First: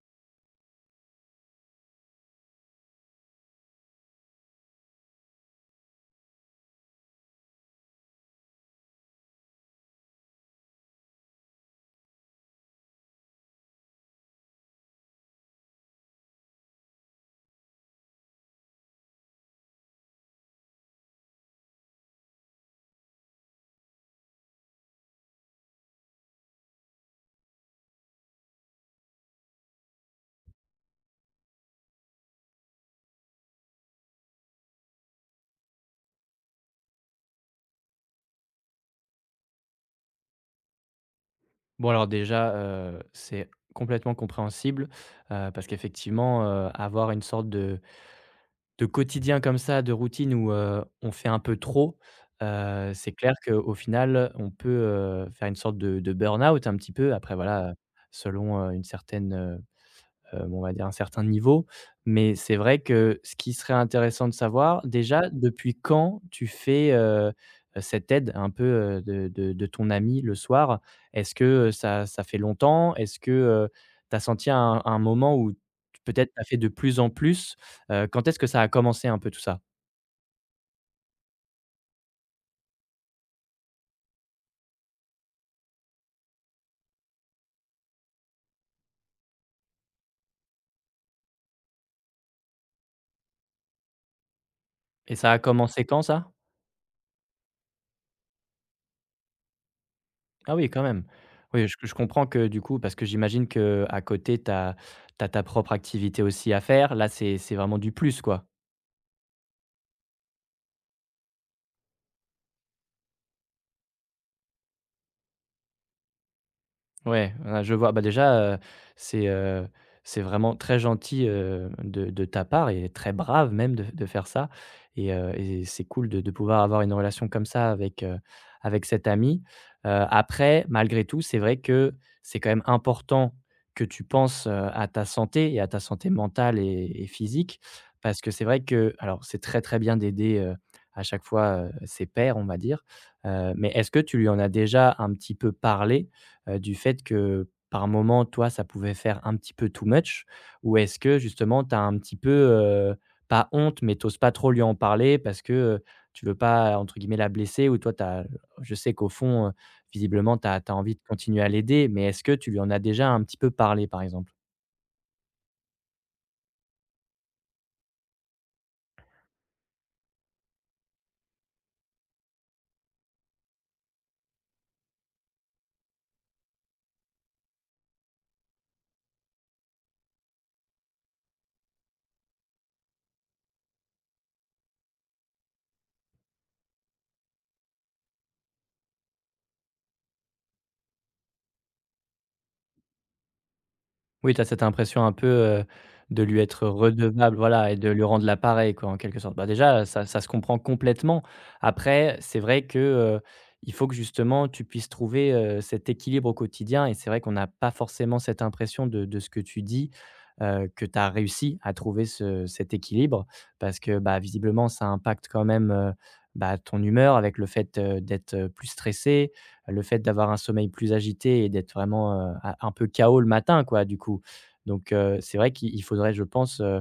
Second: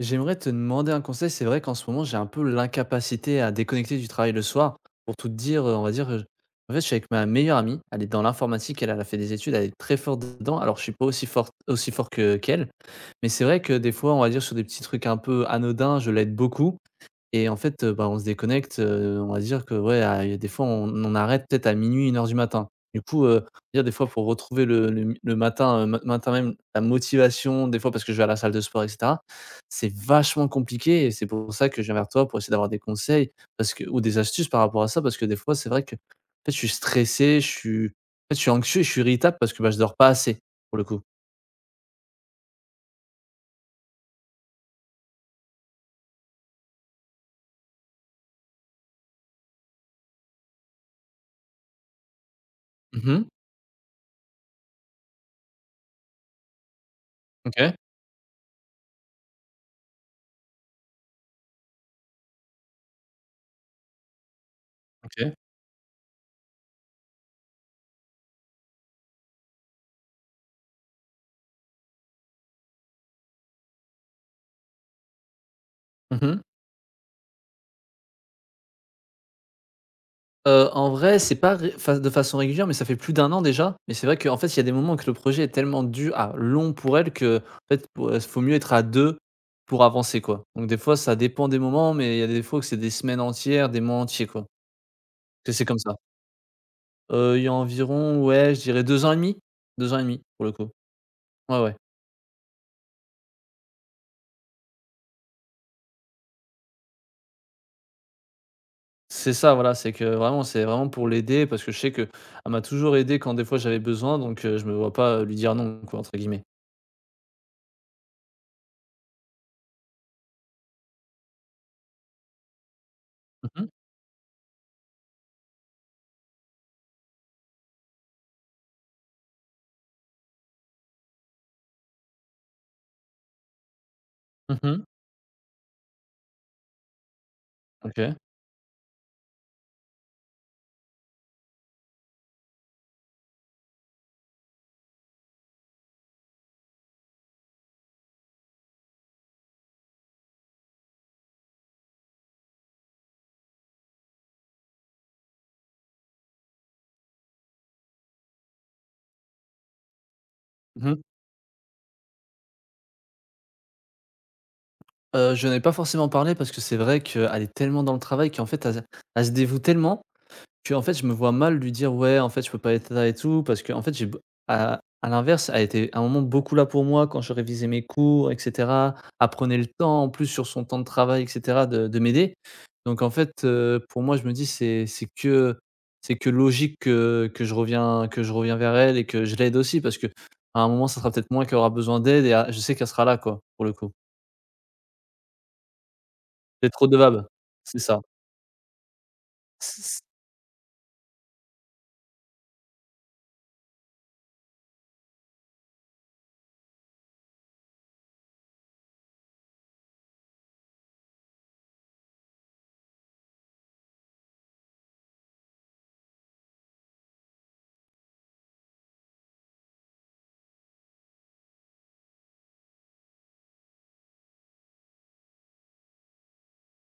J'aimerais te demander un conseil. C'est vrai qu'en ce moment, j'ai un peu l'incapacité à déconnecter du travail le soir. Pour tout te dire, on va dire, en fait, je suis avec ma meilleure amie. Elle est dans l'informatique. Elle, elle a fait des études. Elle est très forte dedans. Alors, je suis pas aussi fort, aussi fort que qu'elle. Mais c'est vrai que des fois, on va dire sur des petits trucs un peu anodins, je l'aide beaucoup. Et en fait, bah, on se déconnecte, on va dire que, ouais, à il y a des fois, on arrête peut-être à minuit, 1 heure du matin. Du coup, dire des fois pour retrouver le matin, ma matin même la motivation, des fois parce que je vais à la salle de sport et cetera, c'est vachement compliqué et c'est pour ça que je viens vers toi pour essayer d'avoir des conseils parce que ou des astuces par rapport à ça parce que des fois, c'est vrai que, en fait, je suis stressé, je suis en fait, je suis anxieux et je suis irritable parce que, bah, je dors pas assez, pour le coup. Bon alors déjà, c'est complètement compréhensible, parce qu'effectivement, avoir une sorte de quotidien comme ça, de routine où, on fait un peu trop, c'est Mmh. clair qu'au final, on peut, faire une sorte de burn-out un petit peu après, voilà, OK. selon, on va dire un certain niveau. Mais c'est vrai que ce qui serait intéressant de savoir, déjà, OK. depuis quand tu fais, cette aide un peu, de ton ami le soir? Est-ce que ça fait longtemps? Est-ce que, tu as senti un moment où peut-être tu Mmh. as fait de plus en plus? Quand est-ce que ça a commencé un peu tout ça? En vrai, c'est pas ré enfin, de façon régulière, mais ça fait plus d'un an déjà. Mais c'est vrai qu'en fait, il y a des moments que le projet est tellement long pour elle qu'en fait, pour, faut mieux être à 2 pour avancer, quoi. Donc des fois, ça dépend des moments, mais il y a des fois que c'est des semaines entières, des mois entiers, quoi, Et ça a que c'est comme commencé ça. quand ça? Il y a environ, ouais, je dirais 2 ans et demi. 2 ans et demi, pour le Ah oui, coup. quand même. Ouais, Oui, ouais. je comprends, que du coup parce que j'imagine que à côté, tu as ta propre activité aussi à faire. Là, c'est vraiment du plus, quoi. C'est ça, voilà, c'est vraiment pour l'aider parce que je sais qu'elle m'a toujours aidé quand des fois j'avais besoin, donc je me vois pas, lui dire «non», quoi, entre guillemets. Ouais, ah, je vois. Bah, déjà, c'est, heu, c'est vraiment très gentil, de ta part, et très brave Mmh mh. même de faire ça. Et et c'est cool de pouvoir avoir une relation comme ça avec, avec cet ami. Après, malgré tout, c'est vrai que c'est quand même important que tu penses, Mmh mh. à ta santé, et à ta santé mentale et physique, OK. parce que c'est vrai que, alors, c'est très, très bien d'aider, à chaque fois, ses pairs, on va dire, mais est-ce que tu lui en as déjà un petit peu parlé? Du fait que par moment, toi, ça pouvait faire un petit peu too much? Ou est-ce que justement tu as un petit peu, pas honte, mais t'oses pas trop lui en parler parce que, tu veux pas, entre guillemets, «la blesser», ou toi t'as, je sais qu'au fond, visiblement tu as Mmh envie de mh. continuer à l'aider, mais est-ce que tu lui en as déjà un petit peu parlé, par exemple? Je n'en ai pas forcément parlé parce que c'est vrai qu'elle est tellement dans le travail qu'en fait elle se dévoue tellement que en fait je me vois mal lui dire: «Ouais en fait je peux pas être là et tout» parce que en fait j'ai b à l'inverse, elle était à un moment beaucoup là pour moi quand je révisais mes cours et cetera. Elle prenait le temps en plus sur son temps de travail et cetera de m'aider. Donc en fait, pour moi je me dis: c'est que logique que je reviens vers elle et que je l'aide aussi» parce que à un moment ça sera peut-être moi qui aura besoin d'aide et à je sais qu'elle sera là quoi, pour le coup. Oui, tu as cette impression un peu, de lui être D'être redevable, redevable, voilà, et c'est de ça. lui rendre l'appareil, quoi, en quelque sorte. Bah, C déjà, c ça se comprend complètement. Après, c'est vrai que, il faut que justement tu puisses trouver, cet équilibre au quotidien, et c'est vrai qu'on n'a pas forcément cette impression de ce que tu dis, que tu as réussi à trouver ce cet équilibre. Parce que, bah, visiblement ça impacte quand même, bah, ton humeur, avec le fait, d'être, plus stressé, le fait d'avoir un sommeil plus agité, et d'être vraiment, un peu KO le matin, quoi, du coup. Donc, c'est vrai qu'il faudrait, je pense,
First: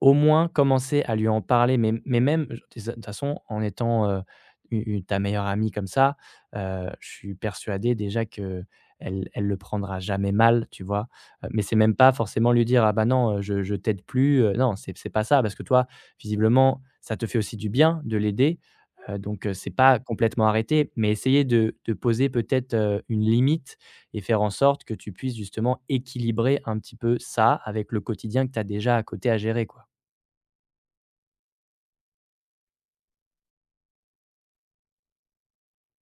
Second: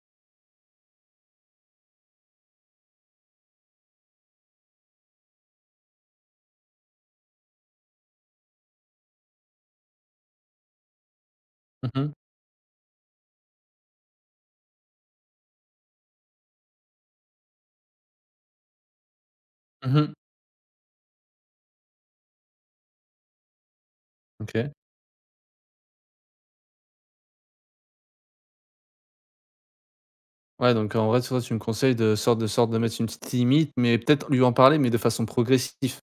au moins commencer à lui en parler, mais même je, de toute façon, en étant, u une ta meilleure amie comme ça, je suis persuadé déjà que elle le prendra jamais mal, tu vois? Mais c'est même Mmh pas mh. forcément lui dire: «Ah bah non, je t'aide plus», non, c'est pas ça, parce que toi, visiblement, ça te fait aussi du bien de l'aider. Donc c'est Mmh pas mh. complètement arrêté, mais essayer de poser peut-être, une limite, et faire en OK. sorte que tu puisses justement équilibrer un petit peu ça avec le quotidien que tu as déjà à côté à gérer, quoi. Ouais, donc en vrai, toi, tu me conseilles de sorte de mettre une petite limite, mais peut-être lui en parler, mais de façon progressive.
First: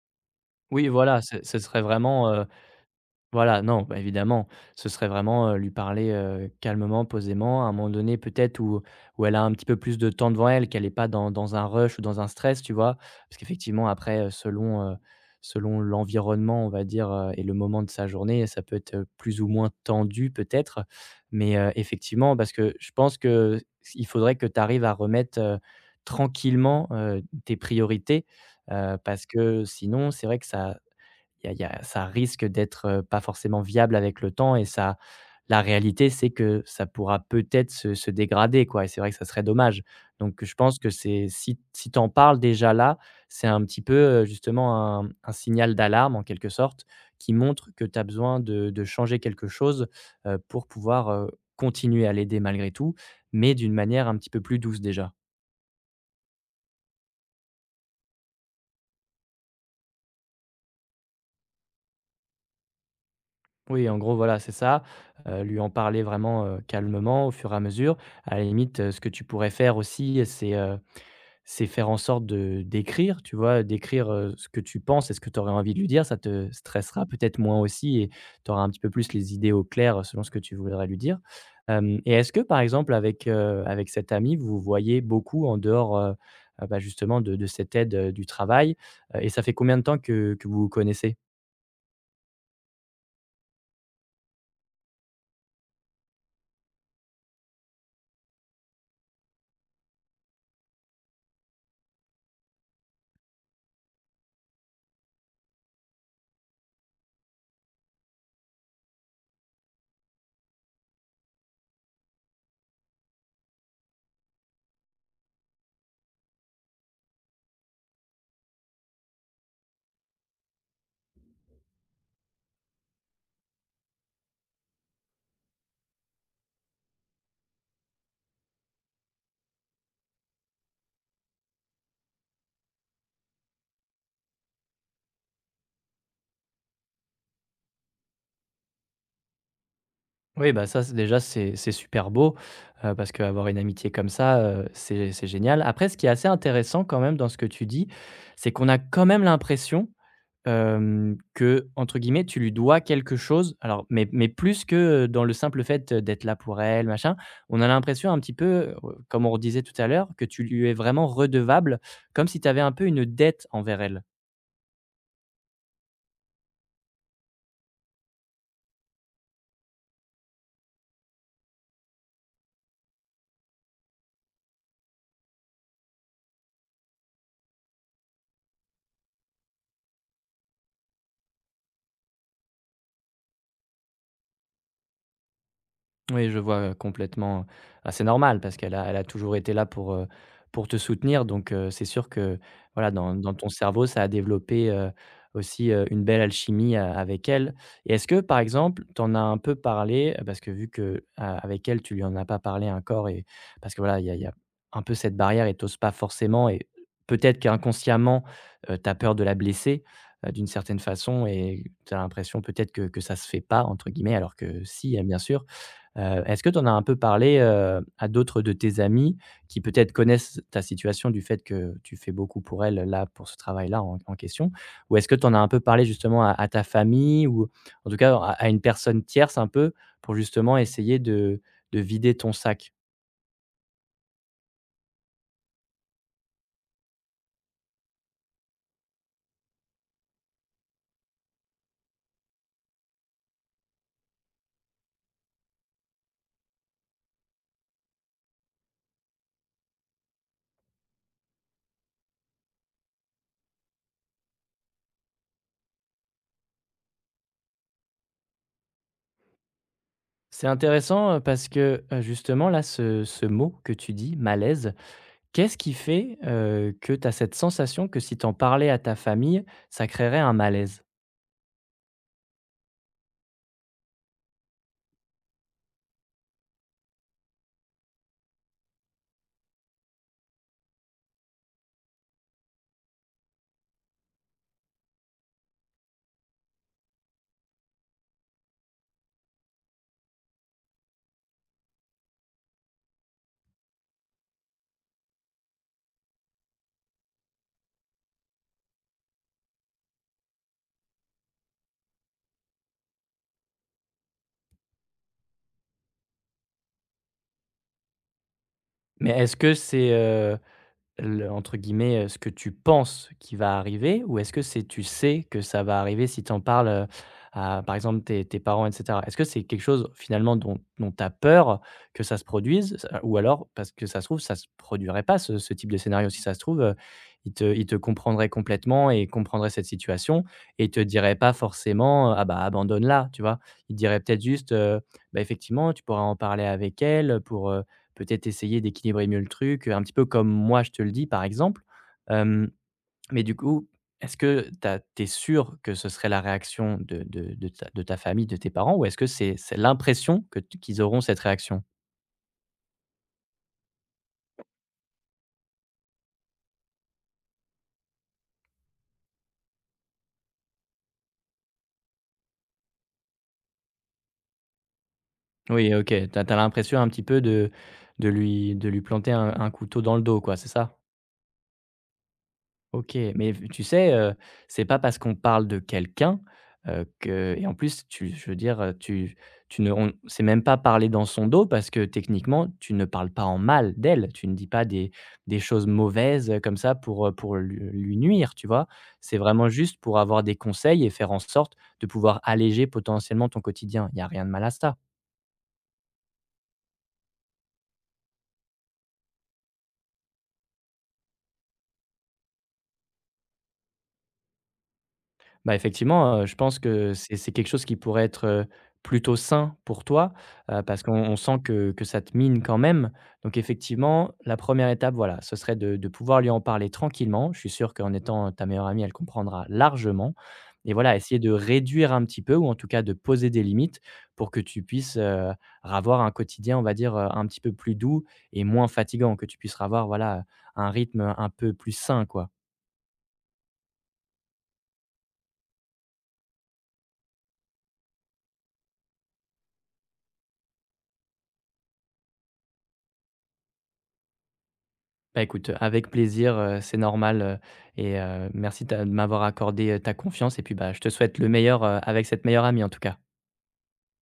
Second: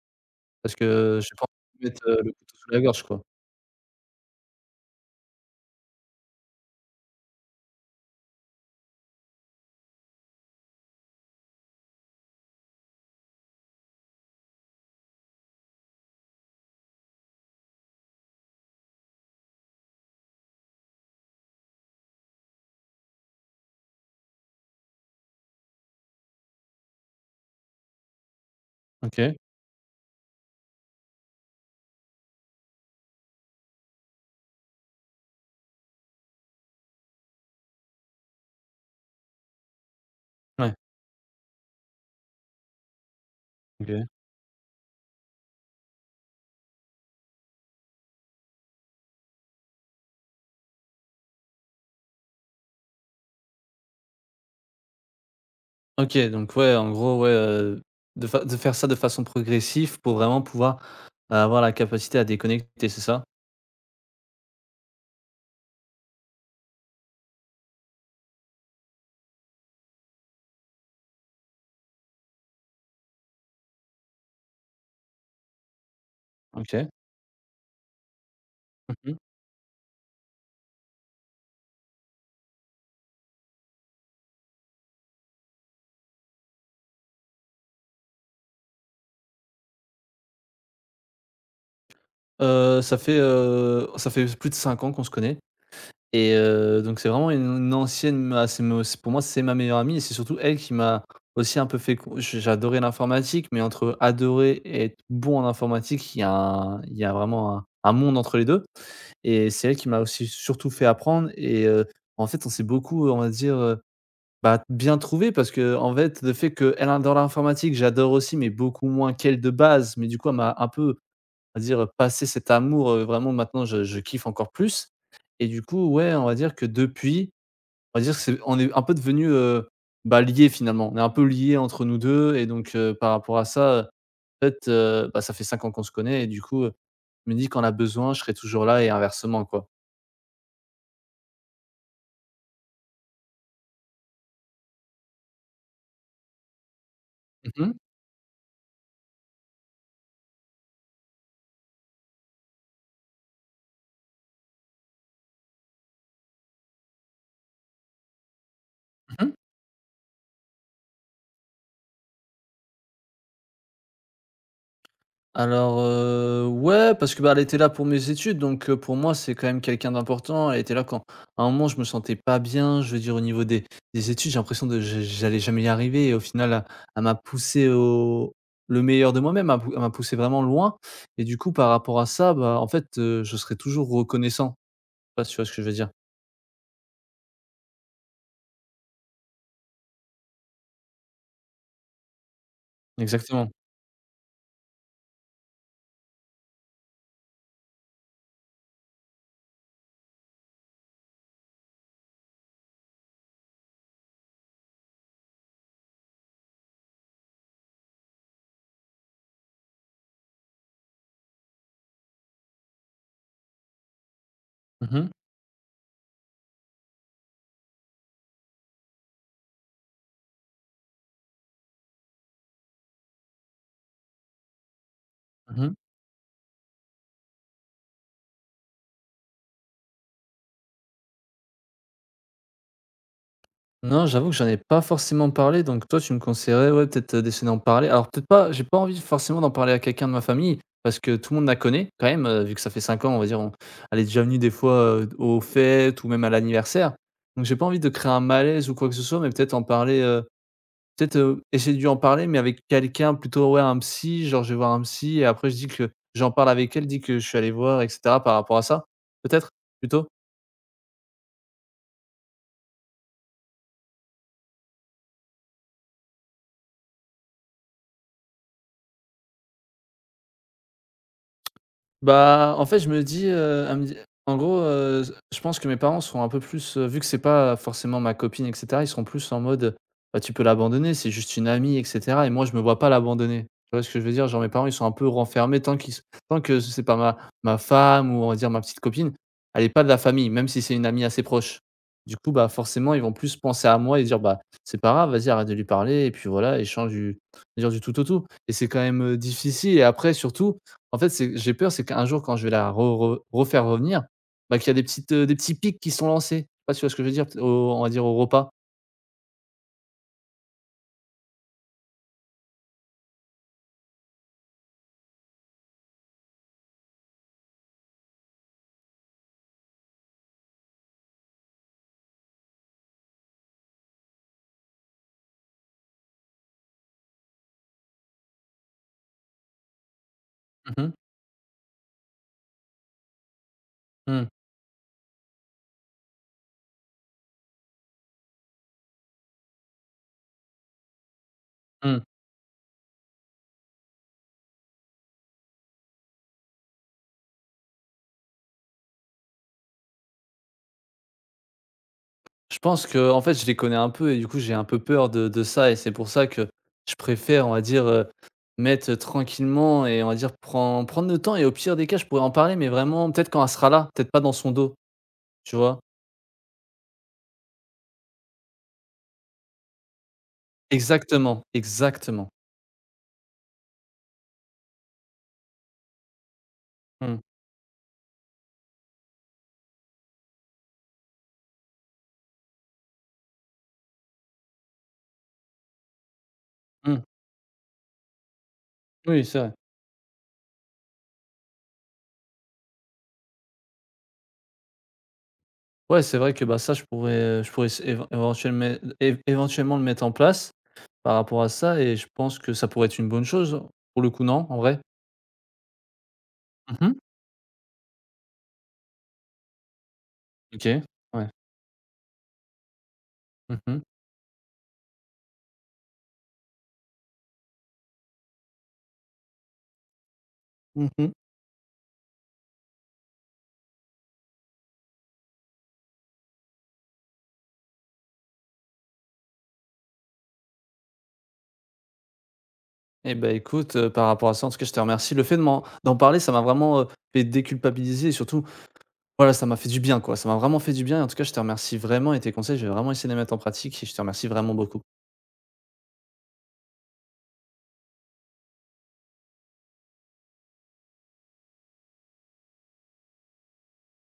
Parce Oui, que voilà, j'ai ce pas ce serait envie de mettre, le vraiment, couteau sous la gorge, quoi. voilà, non, bah, évidemment, ce serait vraiment, lui parler, calmement, posément, à un moment donné peut-être où elle a un petit peu plus de temps devant elle, qu'elle est pas dans un rush ou dans un stress, tu vois? Parce qu'effectivement après, selon l'environnement, on va dire, et le moment de sa journée, ça peut être, plus ou moins tendu peut-être. Mais, effectivement, parce que je pense que il faudrait que tu arrives à remettre, tranquillement, tes priorités, parce OK. que sinon c'est vrai que ça, il y a ça risque d'être, pas forcément viable avec le temps, et ça, la réalité, c'est que ça pourra peut-être se dégrader, quoi, et c'est vrai que ça serait dommage. Donc je Ouais. pense que c'est, si tu en parles déjà là, c'est un petit peu, OK. Justement un signal d'alarme en quelque sorte, qui montre que tu as besoin de changer quelque chose, pour pouvoir, continuer à l'aider malgré tout, mais d'une manière un petit peu plus douce déjà. OK, donc ouais, en gros, ouais, de faire ça de façon progressive pour vraiment pouvoir bah, avoir la capacité à déconnecter, c'est ça? Oui, en gros, voilà, c'est ça. Lui en parler vraiment, calmement, au fur et à mesure. À la limite, ce que tu pourrais faire aussi, c'est faire en sorte de d'écrire, tu vois? D'écrire, ce que tu penses et ce que tu aurais envie de lui dire. Ça te OK. stressera peut-être moins aussi, et tu auras un petit peu Mmh plus mh. les idées au clair selon ce que tu voudrais lui dire. Hem, et est-ce que, par exemple, avec, avec cet ami, vous vous voyez beaucoup en dehors, bah, justement de cette aide, du travail? Et ça fait combien de temps que vous vous connaissez? Ça fait, plus de 5 ans qu'on se connaît. Et donc c'est vraiment une ancienne ah c'est me c'est pour moi, c'est ma meilleure amie et c'est surtout elle qui m'a aussi un peu fait co j j'adorais l'informatique, mais entre adorer et être bon en informatique, il y a vraiment un monde entre les 2 et c'est elle qui m'a aussi surtout fait apprendre et en fait, on s'est beaucoup, on va dire, bah, bien trouvé parce que en fait, le fait qu'elle adore l'informatique, j'adore aussi, mais beaucoup moins qu'elle de base, mais du coup, elle m'a un peu on va dire, passer cet amour, vraiment maintenant je kiffe encore plus et du coup, ouais, on va dire que depuis, on va dire que c'est on est un peu devenu bah, liés finalement. On est un peu liés entre nous 2 et donc par rapport à ça, en fait, bah, ça fait 5 ans qu'on se connaît et du coup, je me dis: «Quand on a besoin, je serai toujours là» et inversement, quoi. Oui, bah, ça c'est déjà c'est super beau, parce qu'avoir une amitié comme ça, c'est génial. Après, ce qui est assez intéressant quand même dans ce que Mmh tu mh. dis, c'est qu'on a quand même l'impression, que, entre guillemets, «tu lui dois quelque chose». Alors, mais plus que dans le simple fait d'être là pour elle, machin. On a l'impression un petit peu, comme Mmh. on disait tout à l'heure, que tu lui es vraiment redevable, comme si tu avais un peu une dette envers elle. Alors, ouais, parce que, bah, elle était là pour mes études, donc pour moi, c'est quand même quelqu'un d'important. Elle était là quand à un moment, je me sentais pas bien, je veux dire au niveau des études, j'ai l'impression de j'allais jamais y arriver et au final, elle m'a poussé au le meilleur de moi-même, elle m'a pou elle m'a poussé vraiment loin et du coup, par rapport à ça, bah, en fait, je serai toujours reconnaissant. Je sais pas si tu vois ce que je veux dire? Oui, je vois, complètement. Bah, c'est normal parce qu'elle a toujours été là pour te soutenir, donc c'est sûr que, voilà, dans ton Exactement. cerveau, ça a développé, aussi, une belle alchimie a avec elle. Et est-ce que, par exemple, tu en as un peu parlé, parce que vu que avec elle, tu lui en as pas parlé encore, et parce que, voilà, il y a un peu cette barrière, et tu oses pas forcément, et peut-être qu'inconsciemment, tu as peur de la blesser, d'une certaine façon, et tu as l'impression peut-être que «ça se fait pas», entre guillemets, alors que si, Mmh hein, mh. bien sûr. Est-ce que tu en as un peu parlé, à d'autres de tes amis qui peut-être connaissent ta situation, du fait que tu fais beaucoup pour elles, là, pour ce travail-là en question? Ou est-ce que tu en as un peu Mmh. parlé justement à ta famille, ou en tout cas à une personne tierce un peu, pour justement essayer de vider ton sac? Non, j'avoue que j'en ai pas forcément parlé, donc toi, tu me conseillerais, ouais, peut-être, d'essayer d'en parler. Alors peut-être pas j'ai pas envie forcément d'en parler à quelqu'un de ma famille, parce que tout le monde la connaît quand même, vu que ça fait 5 ans, on va dire, on elle est déjà venue des fois, aux fêtes ou même à l'anniversaire. Donc j'ai pas envie de créer un malaise ou quoi que ce soit, mais peut-être en parler, peut-être, essayer de lui en parler, mais avec quelqu'un plutôt, ouais, un psy, genre je vais voir un psy et après je dis que j'en parle avec elle, je dis que je suis allé voir et cetera par rapport à ça, peut-être, plutôt? C'est intéressant, parce que, justement là ce mot que tu dis, «malaise», qu'est-ce qui fait, que tu as cette sensation que si t'en parlais à ta famille, ça créerait un malaise? Bah, en fait, je me dis, elle me dit en gros, je pense que mes parents seront un peu plus, vu que c'est pas forcément ma copine et cetera, ils seront plus en mode, bah, tu peux l'abandonner, c'est juste une amie et cetera et moi, je me vois pas l'abandonner. Tu vois ce que je veux dire? Genre mes parents, ils sont un peu renfermés tant que c'est pas ma femme ou on va dire ma petite copine, elle est pas de la famille, même si c'est une amie assez proche. Du coup, bah, forcément, ils vont plus penser à moi et dire: «Bah, c'est pas grave, vas-y, arrête de lui parler et puis voilà, échange du tout au tout» et c'est quand même, difficile et après surtout, en fait, c'est j'ai peur, c'est qu'un jour, quand je vais la re re refaire revenir, bah, qu'il y a des petits pics qui sont lancés. Je sais pas si tu vois ce que je veux dire? Peut au on va dire au repas. Mais est-ce que c'est, Le entre guillemets, ce que tu penses qui va arriver, ou est-ce que c'est, tu sais que ça va arriver si tu en parles, à par exemple tes parents et cetera? Est-ce que c'est quelque chose finalement dont tu as peur que ça se produise? Ça, ou alors parce que ça se trouve ça se produirait pas ce type de scénario? Si ça se trouve, ils te comprendraient complètement, et comprendraient cette situation, et te Mmh mh. diraient pas forcément, «Ah bah, abandonne-la», tu vois? Ils diraient peut-être Mmh. juste, «Bah, effectivement, tu pourras en parler avec elle, pour, peut-être essayer d'équilibrer mieux le truc, un petit peu comme moi je te le dis par exemple. Mmh. Hem, mais du coup, est-ce que tu es sûr que ce serait la réaction de de ta de ta famille, de tes parents, ou est-ce que c'est, l'impression que t qu'ils auront cette réaction? Je pense que, en fait, je les connais un peu et du coup, j'ai un peu peur de ça et c'est pour ça que je préfère, on va dire, mettre tranquillement et on va dire prendre le temps et au pire des cas, je pourrais en parler, mais vraiment peut-être quand elle sera là, peut-être pas dans son dos, tu Oui, vois? OK, tu as l'impression un petit peu de, de lui planter un couteau dans le dos, quoi, c'est ça? Exactement, exactement. OK, mais v tu sais, c'est pas parce qu'on parle de quelqu'un, Mmh. que et en plus tu je veux dire, tu tu ne on c'est même pas parler dans son dos, parce que techniquement, tu ne parles pas en mal d'elle. Tu ne dis pas des choses mauvaises, comme ça Mmh. Pour lui nuire, tu vois? C'est Oui, c'est vraiment vrai. juste pour avoir des conseils, et faire en sorte de pouvoir alléger potentiellement ton quotidien. Il y a rien de mal à ça. Ouais, c'est vrai que, bah, ça, je pourrais s éventuellement é éventuellement le mettre en place par rapport à ça et je pense que ça pourrait être une bonne chose, pour le coup, non, en vrai? Bah, effectivement, je pense que Mmh. C'est quelque chose qui pourrait être, plutôt sain pour toi, OK. parce qu'on, on Ouais. sent que ça te mine quand même. Donc Mmh mh. effectivement, la première étape, voilà, ce serait de pouvoir lui en parler tranquillement. Je suis sûr qu'en étant ta meilleure amie, elle comprendra largement, et Mmh voilà, mh. essayer de réduire un petit peu ou en tout cas de poser des limites pour que tu puisses, ravoir un quotidien, on va dire, un petit peu plus doux et moins fatigant, que tu puisses avoir, voilà, un rythme un peu plus sain, quoi. Et bah, écoute, par rapport à ça, en tout cas, je te remercie. Le fait de m'en d'en parler, ça m'a vraiment, fait déculpabiliser et surtout, voilà, ça m'a fait du bien, quoi. Ça m'a vraiment fait du bien et en tout cas, je te remercie vraiment et tes conseils, je vais vraiment essayer de les mettre en pratique et je te remercie vraiment beaucoup. Bah, écoute, avec plaisir, c'est normal, et merci de m'avoir accordé, ta confiance, et puis, bah, je te souhaite le meilleur, avec cette meilleure amie en tout cas.